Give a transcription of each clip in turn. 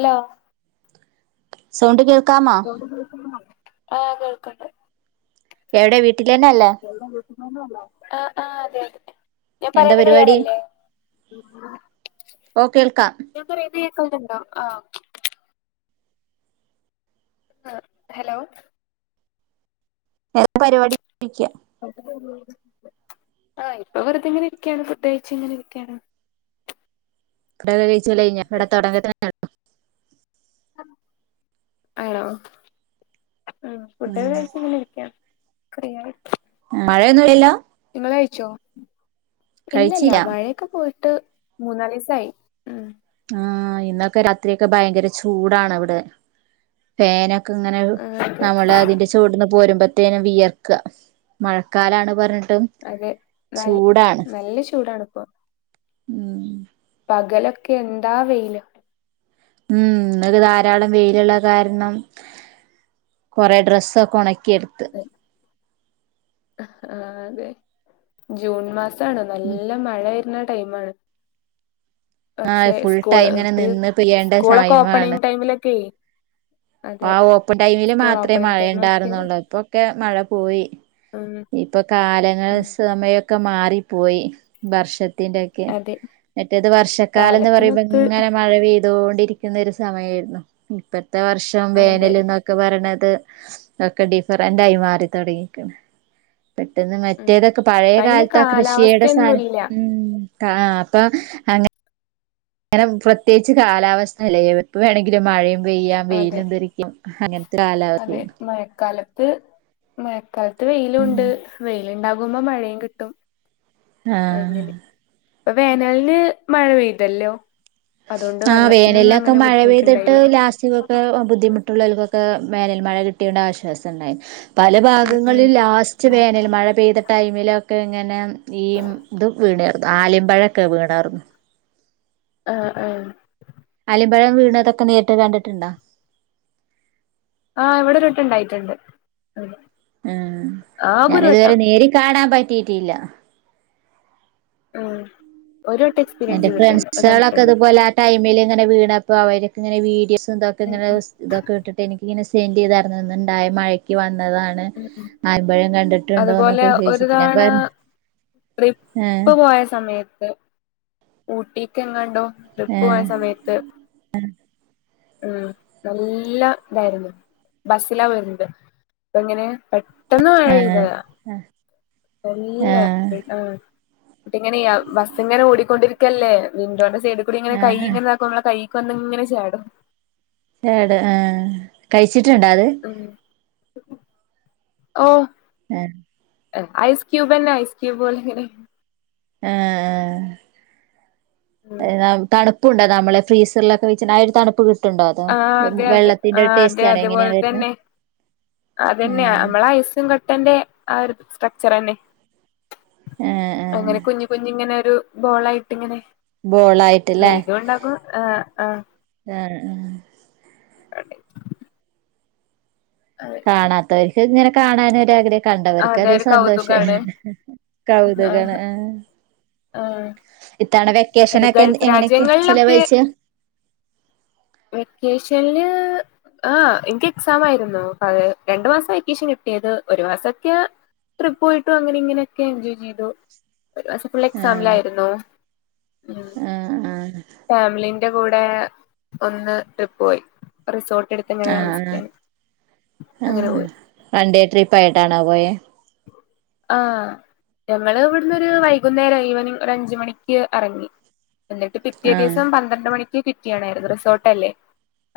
Hello sound കേൾക്കാമൊ ആഹ് കേൾക്ക്ണ്ട് എവടെ വീട്ടിലന്നെ അല്ലേ വെള്ളം കുടിക്കുന്നത് കൊണ്ട് നന്നാവും ആഹ് ആഹ് കേട്ട് ഞാൻ എന്താ പറയണ പരിപാടി ക്ലിയറല്ലേ. ഓ കേൾക്കാം ഇങ്ങള്ക് റെഡി ആയ അക്കൗണ്ട് ഉണ്ടോ ആ ഹലോ എന്താ പരിപാടി ചോയ്ക്ക ആഹ് ഇപ്പൊ വെറുതെങ്ങനെ ഇരിക്കാണ് ഫുഡഴിച്ച ഇങ്ങനെ ഇരിക്കാണ് ഫുഡ് ഒക്കെ കഴിച്ചൽ കഴിഞ്ഞോ ഇവിടെ തുടങ്ങുന്നേ ഒള്ളു ആണോ ആ ഫുഡൊക്കെ ഉം കഴിച്ച് ഇങ്ങനെ ഇരിക്കാ കഴിഞ്ഞീണ് മഴയൊന്നും ഇല്ലല്ലോ നിങ്ങൾ കഴിച്ചോ കഴിച്ചില്ല ഇല്ലല്ല മഴ ഇക്ക പോയിട്ട് മൂന്നാല് ദിവസായി ആ ഇന്നൊക്കെ രാത്രി ഒക്കെ ഭയങ്കര ചൂടാണ് ഇവിടെ ഫേനൊക്കെ ഇങ്ങനെ ആഹ് അതെ നമ്മള് അതിന്റെ ചൂട്ന്ന് പോരുമ്പത്തേനും വിയർക്ക മഴക്കാലാണ് പറഞ്ഞിട്ട് അതേ നല്ല ചൂടാണി ഇപ്പൊ ഉം പകലൊക്കെ എന്താ വെയില് ഉം ഇന്നൊരു ധാരാളം വെയിലുള്ള കാരണം കൊറേ ഡ്രെസ്സൊക്കെ ഉണക്കിയെടുത്ത് ആഹ് അതെ ജൂൺ മാസവാണ് നല്ല മഴ വരുന്ന ടൈമാണ് ആ പക്ഷെ ഫുൾ സ്കൂൾ ടൈം ഇങ്ങനെ [unintelligible] നിന്ന് പെയ്യേണ്ട സ്കൂളൊക്കെ ടൈമാണ് ഓപ്പണിങ്ങ് ടൈമിലൊക്കെയേ ആഹ് ഓപ്പൺ ടൈമില് മാത്രവേ മഴ ടൈമൊക്കെ ഉണ്ടായിരുന്നുള്ളൂ ഇപ്പൊക്കെ മഴ പോയി ഉം ഇപ്പൊ കാലങ്ങൾ ഉം സമയൊക്കെ മാറിപ്പോയി വർഷത്തിന്റെയൊ ക്കെ അതെ മറ്റേത് വർഷക്കാലമെന്ന് പറയുമ്പം കാലത്തിനൊത്ത് ഇങ്ങനെ മഴ പെയ്തോണ്ടിരിക്കുന്ന ഒരു സമയമായിരുന്നു ഇപ്പഴത്തെ വർഷം അതെ വേനലന്നൊ ക്കെ പറയണത് ഒക്കെ ഡിഫറന്റയി മാറി തുടങ്ങിയേക്കണ് പെട്ടെന്ന് ഉം മറ്റേതൊക്കെ ഇപ്പ പഴയ അയിന് കാലത്ത് ആ കൃഷിയുടെ സ്ഥാനം കാലാവസ്ഥയൊന്നുല്ല ഉം ത്താ അപ്പൊ അ അങ്ങനെ പ്രത്യേകിച്ച് കാലാവസ്ഥ അല്ലേ എപ്പ വേണങ്കിലും മഴയും പെയ്യാം അതെ വെയിലും ധരിക്കും അങ്ങനത്തെ അതെ കാലാവസ്ഥയാണ് മഴക്കാലത്ത് മഴക്കാലത്ത് വെയിലുമുണ്ട് വെയിലുണ്ടാകുമ്പോ മഴയും കിട്ടും ആഹ് അങ്ങനെ ഇപ്പൊ വേനലിന് മഴ പെയ്തല്ലോ അതുകൊണ്ട് ആഹ് വെള്ളത്തിനൊന്നും വേനലിനൊക്കെ അങ്ങനെ മഴ പെയ്തിട്ട് ബുദ്ധിമുട്ടുണ്ടായില്ല ലാസ്റ്റ് ഇതൊക്കെ ബുദ്ധിമു മറ്റുള്ളവർക്കൊക്കെ വേനൽ മഴ കിട്ടിയോണ്ട്‌ ആശ്വാസം ഉണ്ടായി പല ഉം ഉം ഭാഗങ്ങളിൽ ലാസ്റ്റ് ഉം വേനൽ മഴ പെയ്ത ടൈമിലൊക്കെ ഇങ്ങനെ ഈ ഇത് വീണാർന്നു ആലിമ്പഴവൊക്കെ വീണാർന്നു ആഹ് ആഹ് അലിമ്പഴം വീണുന്നതൊക്കെ നേരിട്ട് കണ്ടിട്ടുണ്ടോ ആഹ് ഇവിടെ ഒരു വട്ടമുണ്ടായിട്ടുണ്ട് ആഹ് ഞാനിതുവരെ നേരിൽ കാണാൻ പറ്റിയിട്ടില്ല ആഹ് ഒരു വട്ടം എക്സ്പീരിയൻസ് ചെയ്തിട്ടുണ്ട് കണ്ടിട്ടുണ്ട് ടൈമില് ഇങ്ങനെ വീണ് അപ്പോ അവരൊക്കെ ഇങ്ങനെ വീഡിയോസ് എന്തൊക്കെ ഉം ഇങ്ങനെ ഉം ഇതൊക്കെ ഇട്ടിട്ട് എനിക്കിങ്ങനെ സെന്റ് ചെയ്തായിരുന്ന് ഇന്നുണ്ടായ മഴക്ക് വന്നതാ ണ് ഉം ഉം ആലിമ്പഴം അതുപോലെ കണ്ടിട്ടുണ്ടോന്നൊക്കെ ഒരു ചോദിച്ചിട്ട് ഞാൻ തവണ പറഞ്ഞു ആഹ് ട്രിപ്പ് പോയ സമയത്ത് ഊട്ടിക്ക് എങ്ങാണ്ടോ ട്രിപ്പ് പോയ ആഹ് സമയത്ത് ഉം നല്ല ഇതായിരുന്നു ബസിലാ വരുന്നത് അപ്പ എങ്ങനെയാ ആഹ് ആഹ് നല്ല ആഹ് എന്നിട്ട് ഇങ്ങനെ ബസ് ഇങ്ങനെ ഓടിക്കൊണ്ടിരിക്കല്ലേ വിൻഡോന്റെ സൈഡിൽ കൂടി ഇങ്ങനെ കൈ ആഹ് ഇങ്ങനെ നമ്മടെ കൈക്ക് വന്ന് ഇങ്ങനെ ചാടും. ചാടും ആ കഴിച്ചിട്ടുണ്ടാ അത് ആഹ് ആഹ് ഉം. ഐസ്ക്യൂബന്ന ഐയിസ്ക്യൂ ബ് പോലെ. ആഹ് ഉം അതിനാവും തണു പ്പുണ്ടോ നമ്മളെ ഫ്രീസറിലൊക്കെ വെച്ചുള്ള ആ ഒരു തണുപ്പ് ട്ടുണ്ടോ അതോ ആഹ് അതെ അതെ വെള്ളത്തിന്റെ ആഹ് ടേസ്റ്റ് ആണോ എങ്ങനെ വരുന്നത് അതന്നെയാ ആഹ് നമ്മളെ ഐസ്സും കട്ടന്റെ ആ ഒരു സ്ട്രക്ചർന്നെ. ഏഹ് ഏഹ് അങ്ങനെ കുഞ്ഞ് കുഞ്ഞ് ഇങ്ങനെ ഒരു ബോളായിട്ട് ഇങ്ങനെ ബോളായിട്ടല്ലേ ആഹ് ആഹ് [unintelligible] [inaudible] കാണാത്തവര്ക്ക് ഇങ്ങനെ കാണാനൊരാഗ്രഹം കണ്ടവര്ക്ക് അതെ അതൊര് ഒരു സന്തോഷം കൗതുകാണ് കൗതുകം ആഹ് ആണ് ആ ആഹ്. ഇത്തവണ വെക്കേഷനൊക്കെ എങ്ങനെയൊക്കെയ ചെലവഴിച്ച്. വെക്കേഷൻല്. ആ ഇൻക്ക് എക്സാമായിരുന്നു പകൽ രണ്ടു മാസാ വെക്കേഷൻ കിട്ടിയത് ഒരു മാസൊക്കേ ട്രിപ്പ് പോയിട്ടും അങ്ങനെ ഇങ്ങനെയൊക്കെ എൻജോയ് ചെയ്തു ഒരു മാസം ഫുള്ള് ആഹ് എക്സാമിലായിരുന്നു. ഉം. ആഹ് ആഹ് ഫാമിലിന്റെ കൂടെ ഒന്ന് ട്രിപ്പ് പോയി റിസോർട്ട് എടു ത്ത് ങ്ങനെ ആഹ് താമസിക്കാന് അങ്ങനെ ആഹ് പോയി. വൺ ഡെ ട്രിപ്പ് ആയിട്ടാണോ പോയെ? ആഹ്. ഞങ്ങള് ഇവട്ന്നൊരു വൈകുന്നേരം ഈവനിംഗ് ഒരു അഞ്ച് മണിക്ക് എറങ്ങി. എന്നിട്ട് പിറ്റേ ആഹ് ദിവസം പന്ത്രണ്ട് മണിക്ക് ക്വറ്റ്യണായിരുന്നു റിസോർട്ട് അല്ലേ.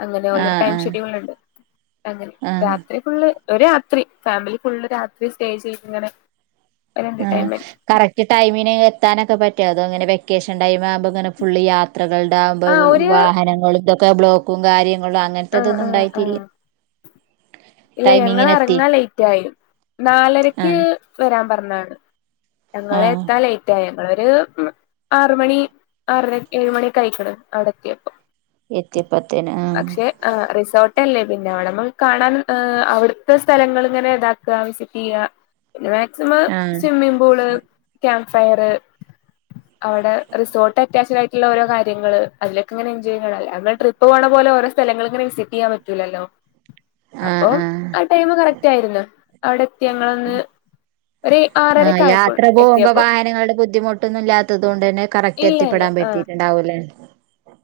അങ്ങനെ ഓലൊര് ആഹ് ടൈം ആഹ് ഷെഡ്യൂൾ ഉണ്ട് അങ്ങനെ ആഹ് രാത്രി ഫുള്ള് ഒരു രാത്രി ഫാമിലി ഫുള്ള് രാത്രി സ്റ്റേ ചെയ്ത് ഇങ്ങനെ ഒരു ആഹ് എന്റർടൈമെന്റ്. കറക്റ്റ് ടൈമിന് എത്താനൊക്കെ പറ്റോ അതോങ്ങനെ വെക്കേഷൻ ടൈം ആവുമ്പോ ഇങ്ങന ഫുള്ള് യാ യാത്രകൾടാവുംമ്പ ആഹ് ഒരു വാഹനങ്ങളും തൊക്കെ ബ്ലോക്കും കാര്യങ്ങളും ആഹ് അങ്ങൻത്തെതൊന്നും ആഹ് ഉണ്ടായിറ്റില്ല്യ ആഹ് ഇല്ല ഞങ്ങള് എറങ്ങാൻ ലേറ്റ് ആയി നാലരയ്ക്ക് ആഹ് വരാൻ പറഞ്ഞതാണ്. ഞങ്ങളെ ആഹ് എത്താൻ ലെ റ്റ് ആയി ഞങ്ങളൊരു ഒരു ആറ് മണി ആറര ഏഴ്മണിക്കെ അയ്ക്ക്ണ് അവ്ടെത്ത്യേപ്പൊ. എത്തിയപ്പോത്തിന് ആ ആ റിസോർട്ടല്ലേ പിന്നെ അവ്ടെമ്മക്ക് കാണാൻ അവിട്ത്തെ സ്ഥലങ്ങള് ഇങ്ങനെ ഇതാ വിസിറ്റ് ചെയ്യ പിന്നെ മാക്സിമം ആഹ് സ്വിമ്മിംങ്ങ് പൂള് ക്യാമ്പ് ഫയർ. അവ്ടെ റിസോർട്ട് അറ്റാച്ചഡ് ആയിട്ടുള്ള ഓരോ കാര്ങ്ങള് അയ്ലൊക്കെങ്ങനെ എൻജോയ് ചെയ്യ ട്രിപ്പ ഡ്രിപ്പ് പോണ പോലെ ഒരോ സ്ഥലങ്ങള് ഇങ്ങനെ വിസിറ്റ് ചെയ്യാൻ പറ്റൂലല്ലോ. ആഹ് അപ്പോം ആഹ് ആ ടൈമ് കറക്റ്റ് ആയിരുന്ന് അവ്ടെത്തി ഞങ്ങളൊന്ന് ഒരു ആറര ആഹ് യാത്ര പോകുമ്പോ വാഹനങ്ങളുടെ ബുദ്ധിമുട്ടൊന്നും ഇല്ലത്തത് കൊണ്ട് തന്നെ കറക്റ്റ് ഇല്ല ഇല്ല എത്തിപ്പെടാൻ ആഹ് പറ്റിട്ടുണ്ടാവൂല്ലേ.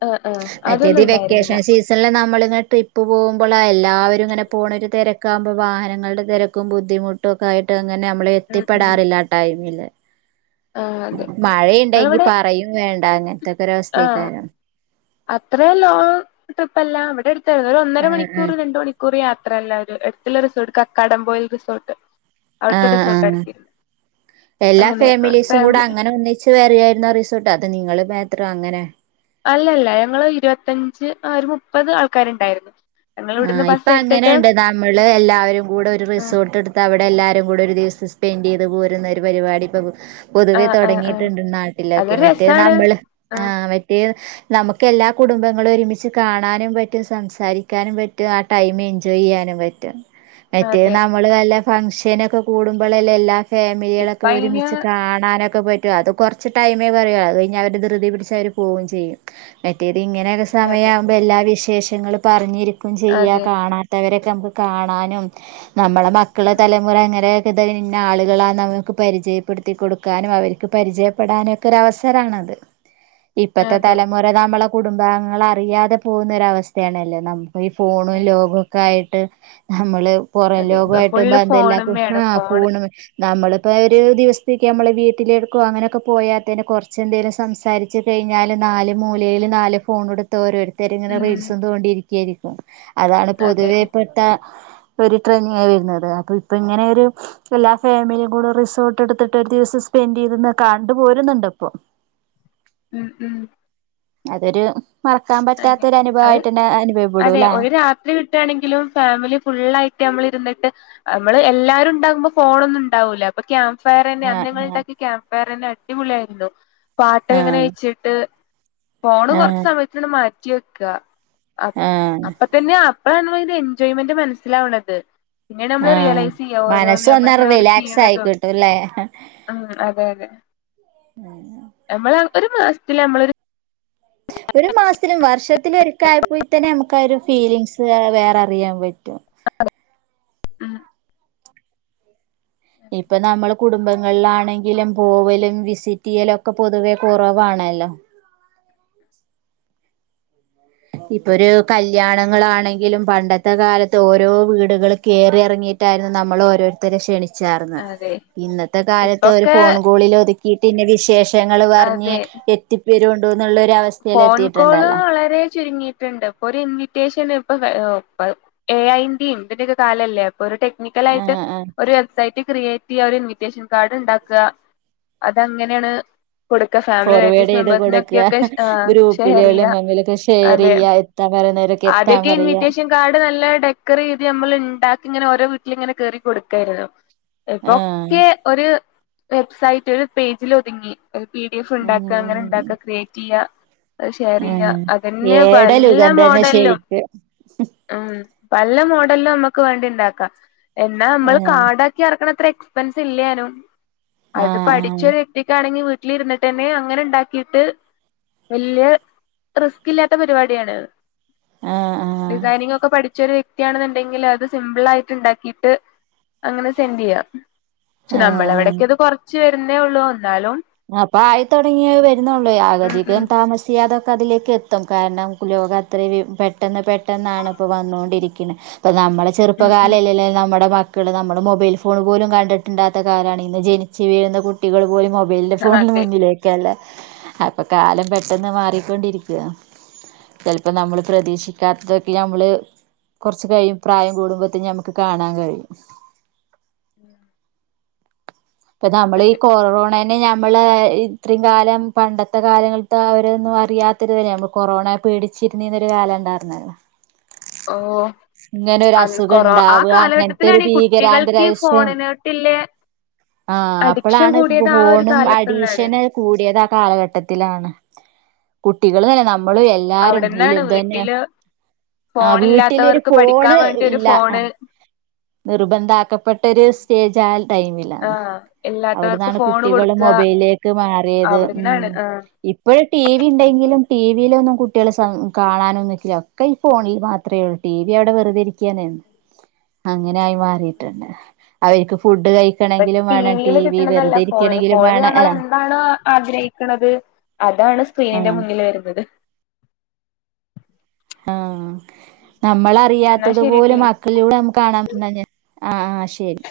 ആഹ് ആഹ് മറ്റേത് അതൊന്നും ഈ ഉണ്ടായിരുന്നില്ല വെക്കേഷൻ സീസ് സൺല് നമ്മളിങ്ങനെ ട്രിപ്പ് പോകുമ്പള് എല്ലാരും ഇങ്ങനെ പോണ ഒരു തിരക്കാവുമ്പോ വാഹനങ്ങളുടെ തിരക്കും ബുദ്ധിമുട്ടും. ട്ടും ഒക്കെ ആയിട്ട് അങ്ങനെ നമ്മള് ഉം ഉം എത്തിപ്പെടാറില്ല ആ ടൈമില്. ആഹ് അതെ മഴയുണ്ടെങ്കി നമ്മളിവിടെ പറയും വേണ്ട അങ്ങനത്തക്കെ ഒരു അവസ്ഥേക്കാരം. അത്ര ലോങ് ട്രിപ്പ് അല്ല ഇവിടെ എടുത്തായിരുന്നു ഒരു ഒന്നര ആഹ് ആഹ് മണിക്കൂറ് രണ്ട് മണിക്കൂറ്. ക്കൂറ് യാത്രയല്ല ഒരു എട്ത്തുള്ള റിസോർട്ട് കക്കാടം പൊയിൽ റിസോർട്ട്. ആ അവിടുത്തെ ആ റിസോർട്ട് എടുത്തിരുന്നു എല്ലാ അങ്ങനെ ഫാമിലീസും കൂടെ ഫാമിലി അങ്ങനെ ഒന്നി ച്ച് വേറിയായിര്ന്നോ ആ റിസോർട്ട് അത് ന്നിങ്ങൾ മേത്രോ അങ്ങനെ അല്ലല്ലാ ഞങ്ങള് ഇരുപത്തഞ്ച് ആ ഒര് മുപ്പെത് ആൾക്കാര്ണ്ടായിരുന്നു. ആ ഇപ്പ അങ്ങനെയ്ണ്ട് നമ്മള് എല്ലാരും കൂടെ ഒരു ആഹ് റിസോർട്ട് എട്ത് ത്ത് അവ്ടെ എല്ലാരുംകൂടി ഒര് ദിവസം സ്പെന്റെയ്ത് പോരുന്നൊരു പരുവാടി ഇപ്പോ പു പൊതുവെ ആഹ് ആഹ് ആഹ് തൊടങ്ങിയിട്ട്ണ്ട് നാട്ടിലൊക്കെ അതൊരു മറ്റേ രസാണ് ന്നമ്മൾ ആഹ്. റ്റെ ന്നമുക്ക് എല്ലാ കുടുംബങ്ങളൊരുമിച് കാണാനും പറ്റും സംസാരി ക്കാനും പറ്റും ആ ടൈമ് എൻജോയ് ചെയ്യാനും പറ്റും. മറ്റെ അതെ ന്നമ്മ ന്നമ്മൾ ന്നല്ലെ ഫംങ്ങ്ഷനൊക്കെ കൂടുമ്പളല്ലെ എല്ലാ ഇപ്പ ഫാമിലികളൊക്കെ അയിന് ഒരുമിച്ച് കാണാനൊക്കെ പറ്റ് റ്റു അത് കൊർച്ച് ടൈമേ പറയു അത് കഴിഞാ അവര് ധൃതി പിടിച്ച്അവര് പോവും ചെയ്യും. മറ്റേത് ഇങ്ങെനെയൊക്കെ അതെ സമയവുമ്പോ എല്ലാ വിശേഷങ്ങളും പറഞ്ഞിരിക്കും ചെയ്യാ അതെ കാണാൻ ത്തവരൊക്കെ ന്നമുക്ക് കാണാനും ന്നമ്മളെ മക്കള് ഉം തലമുറ അങ്ങെനെ ഇതയ്ന് ഇന്ന ആളുകളാ ന്നമുക്ക് പരിചയപ്പെടുത്തി കൊട്ക്കാനും അവർക്ക് പരിചയപ്പെടാനു ഒക്കെ ഒരവസരാണത്. ഇപ്പത്തെ അതെ തലമുറ ന്നമ്മളെ കുടുംബാംഗങ്ങളെ അറിയാതെ പോകുന്ന ഒരഅവസ്ഥയാണല്ലോ ന്നം ഇപ്പൊ ഈ ഫോണും ആഹ് ലോഗൊക്കെ ആഹ് ആയിട്ട് ന്നമ്മള് അതെ ഇപ്പ പുറംലോകായിട്ട് ഫുള്ള് ബന്ധെല്ല ഫോണുമ്മേണ് കുഷ്ണാ ഫോണ് പോണ് ന്നമ്മളിപ്പോ ഒര് ദിവസത്തേക്ക് ന്നമ്മള് വീട്ടിലെടുക്കോ അങ്ങനെയൊക്കെ പോയാതെന്നെ കൊർച്ച് എന്തേലും സംസാരി ച്ച് കഴ്‌ഞ്ഞാല് ന്നാല് മൂലെയില് ന്നാല് ഫോൺട് ത്ത് ഓരോരുത്തർ ഇങ്ങെനെ ഉം റീൽസും തോണ്ടിയിരിക്കായായിര്ക്കും അതാണ് അതെ പൊതുവെ പ് ത്ത ഒര് ഡ്രിങ് ആയി വെരുന്നത് അപ്പൊ ഇപ്പൊ ഇങ്ങെനെ ഒരു എല്ലാ ഫാമിലിയും കൂടെ റിസോർട്ട് എടുത്തിട്ട് ഒര്ദിവസം സ്പെന്റ് ചെയ്ത്ന്ന് കണ്ടു പോരുന്നുണ്ട് ഇപ്പൊ. ഉം, ഉം അതൊരു മറക്കാൻ അയിന് പറ്റാത്തൊരു അത് അനുഭവായിട്ടെന്നെ അതെ അനുഭവപ്പെടുംലെ? ഒരു രാത്രി കിട്ട് ട്ടാണെങ്കിലും ഫാമിലി ഫുള്ളായിട്ട് ന്നമ്മൾ ഇര്ന്ന്ട്ട് അമ്മള് എല്ലാരും ഇണ്ടാകുമ്പോ ഫോണൊന്നും ഇണ്ടാവൂല. ഇപ്പൊ ക്യാമ്പ് ഫയറെന്നെ അന്ന് ഞങ്ങള് ആഹ് ഇണ്ടാക്കിയ ക്യാമ്പ് ഫയറെന്നെ അടിപൊളിയായിര്ന്നു പാട്ടൊക്കെ ഇങ്ങെനെ ആഹ് ച്ച് ട്ട് ഫോണ് കൊർച്ച് ആഹ് സമയത്തിന്ന് മാറ്റി വെക്ക. അപ് ആഹ് അപ്പതന്നെയാ അപ്പാണ് അയ്ന്റെ എൻജോയ്മെന്റ് മനസ്സിലാവ്ണത്. പിന്നെ ന്നമ്മള് ആഹ് റിയലൈസിയ്യാ ഓരോന്ന് മനസ്സ് ഒന്നങ്ങട് ന്നമ്മളിങ്ങെനെ ഓരോന്ന് റിലാക്സ് ആയി ച്ചിയ്യ്ണതും. കിട്ടുംല്ലേ ഉം അതെ, അതെ ഞമ്മള് ഒര് മാസത്തില് ഞമ്മളൊരു ഒരു മാസത്തിലും വർഷത്തിലുംഒരിക്ക ആയിപ്പോയി തന്നെ ന്നമുക്ക് ഒര് ഫീലിംങ്ങ്സ് വേറെ അറിയാൻ പറ്റും. അഹ ഇപ്പൊ ന്നമ്മള് കുടുംബങ്ങളിലാണെങ്കിലും പോവെലും വിസിറ്റിയ്യെലൊക്കെ പൊതുവേ കൊറവാണല്ലോ? ഇപ്പൊരു കല്യാണങ്ങളാണെങ്കിലും പണ്ടെത്തെ കാലെത്ത് ഓരോ വീടുകൾ കേറി എർങ്ങി ട്ടായിര്ന്നു ന്നമ്മൾ ഓരോര്ത്തരെ ക്ഷണി ചാർന്നെ അതെ ഇന്നെത്തെ കാലെത്ത് ഒര് ഇപ്പൊക്കെ ഫോൺ കോളിൽ ഒതുക്കിട്ട് ഇന്നവിശേഷ് ശങ്ങൾ പർഞ്ഞ് അതെ എത്തിപ്പേരേണ്ടു ന്നുള്ളൊരു അ ഫോൺ കോള് വളരെ ചുരുങ്ങിയിട്ട്ണ്ട് അപ്പൊ ഒരു ഇൻവിറ്റേഷൻ ഇപ്പൊ എ ഐന്റിം ഇതിന്റെക്കെ കാലല്ലേ ഒരു ആ ടെക്നിക്കലായിട്ട് ആ ഒര് സൈറ്റ് ക്രിയേറ്റ്യ്യ ഒരു ഇൻവിറ്റേഷൻ കാർഡ് ഇണ്ടാക്ക അത അങ്ങെനെണ് കൊടുക്ക ഫേ ഫോർവേടെയ്ത് കൊട്ക്ക ഗ്രൂപ്പിലുള്ള ഷെയർ ചെയ്യുക ലൊലും ഒക്കെ ഷെയെർ ചെയ്യ എത്താൻ പറയുന്നെര ആദ്യൊക്കെ ഇൻവിറ്റേഷെൻ കാർഡ് നല്ലെ ഡെക്കെറെയ്യ്ത് ന്നമ്മള് ഇണ്ടാക്കി ഇങ്ങെനെ ഓരോ വീട്ടില് ഇങ്ങെനെ കേറി കൊടുക്കായിര്ന്നു. ആ ഇപ്പൊക്കെ ഒര് വെബ്സൈറ്റ് ഒര് പേജില് ഒത്ങ്ങി. ഒര് പി ഡി എഫ് ഉം ഇണ്ടാക്ക ഇങ്ങെനെ ഉം ഇണ്ടാക്ക ക്രിയേറ്റ്യ്യാ. അഹ് ആ ശെയ്റ്ചെയ്യ അതെന്നെ ഏടെ പല്ല ലുഖം മോ തന്നെ ണ്ടല്ലോ ശരിക്ക് മം പല്ല മോഡലും നമ്മുക്ക് വേണ്ടിണ്ടാക്കാം എന്നാ ആ നമ്മള് കാർഡാക്കി ഇറക്കണ അത്ര എക്സ്പെൻസ് ഇല്ലാനും ആ അത് പഠിച്ചരു വ്യക്തിക്കാണെങ്കി വീ വീട്ടിലിരുന്നിട്ട് തന്നെ അങ്ങനെ ഉണ്ടാക്കിയിട്ട് വലിയ റിസ്ക് ഇല്ലാത്ത പരിപാടിയാണ് ആഹ് ആ ഡിസൈനിങ് ഒക്കെ പഠിച്ചൊരു വ്യക്തിയാണെന്നുണ്ടെങ്കിൽ അത് സിമ്പിൾ ആയിട്ട് ഉണ്ടാക്കിയിട്ട് അങ്ങനെ സെന്റ് ചെയ്യാം, പക്ഷെ നമ്മളെ ആഹ് എവിടെക്കെ അത് കുറച്ച് വരുന്നേ ഉള്ളൂ എന്നാലും അപ്പ ആയിതുടെങ്ങിയ വരുന്നുള്ളേ ഉം ആഗതിക്ക ഉം താമസ ചെയ്യാതെ ഒക്കെ അതിലേക്ക് എത്തും, കാരണം ലോകം അത്രയും പെട്ടെന്ന് പെട്ടെന്നാണ് ഇപ്പോൾ വന്നുകൊണ്ടിരിക്കുന്നത് ഇപ്പ നമ്മളെ ഉം ഉം ചെറുപ്പകാലല്ലല്ലേ നമ്മുടെ മക്കൾ ക്ക്ൾ നമ്മള് മൊബൈൽ ഫോൺ പോലും കണ്ടിട്ട്ല്ലാത്ത കാലമാണ് ഇന്ന് ജനിച്ചു വീഴുന്ന കുട്ടികൾ പോലും മൊബൈൽ ഫോണിന് അതെ മുന്നിലേക്കല്ലേ അപ്പൊ കാലം പെട്ടെന്ന് മാറിക്കൊണ്ടിരിക്കുവ. ചെലപ്പോ നമ്മള് പ്രതീക്ഷിക്കാത്തതൊക്കെ നമ്മള് കുറച്ച് കഴിയും പ്രായം കൂടുമ്പോഴത്തേ നമുക്ക് കാണാൻ കഴിയും ഉം ഇപ്പൊ നമ്മള ഈ കൊറോണ ന്നെ നമ്മള് ഇത്ര കാലം പണ്ടത്തെ കാലങ്ങള അവരൊന്നും അറിയാത്തരുന്ന കൊറോണ പേടിച്ചിരുന്നീന്നൊരു കാലം ഉണ്ടായിറ്ന്നു ഓഹ് ഇങ്ങനെ ഒരു അസുഖം ഉണ്ടാ ഇങ്ങനത്തെ ഒരു ഈ കുട്ടികൾക്ക് ഈ ഭീകരന്തരീക്ഷം ഫോണിനോട്ടില്ലെ ആഹ് അഡിക്ഷൻ അപ്പോളാണ് കൂടിയത് ആ ഒരു ഫോണും കാലത്ത്ന്നാണ് അഡീഷന് കൂടിയത് ആ കാലഘട്ടത്തിലാണ് കുട്ടികൾ തന്നെ നമ്മളും എല്ലാരും തി അവിടെന്നാണ് തന്നെ വീട്ടില് ആ വീട്ടിലൊരു ഫോണില്ലാത്തവർക്ക് പഠിക്കാൻ ഫോണ് വേണ്ടി ഒരു ഇല്ല ആ ഫോണ് നിർബന്ധ ആക്കപ്പെട്ട ഒരു സ്റ്റേജ് ആയാ ടൈമില ആഹ് ഇല്ലാത്തവർക്ക് അവിടന്നാണ് ഫോണ് കുട്ടികള് കൊടുക്ക മൊബൈലിലേക്ക് മാറിയത് ഉം അവിടുന്നാണ് ആഹ് ഇപ്പോഴും ടി വി ഉണ്ടെങ്കിലും ടി വിയിലൊന്നും കുട്ടികള് കാണാനോ ഒന്നിക്കില്ല ഒക്കെ ഫോണിൽ മാത്രമേ ഉള്ളൂ ടി വി അവിടെ വെറുതിരിക്കാനെന്നുള്ളു [inaudible] അങ്ങനെ ആയി മാറിട്ടുണ്ട് അവർക്ക് ഫുഡ് കഴിക്ക ഇപ്പ ടിവിൽ കിട്ടണതല്ല ഫോണില് ഫോണിൽ വേണം ഏഹ് നമ്മളെന്താണോ ആഗ്രഹിക്കണുന്നത് അതാണ് സ്ക്രീനിന്റെ ആഹ് മുന്നിൽ വരുന്നത് ആഹ് എന്നാ നമ്മളറിയാത്തത് പോലും ശരിട്ടില്ലേ മ ക്ക് ഇതിലൂടെ നമ്മുക്ക് കാണാൻ പറ്റണേ ആ ആ ശരി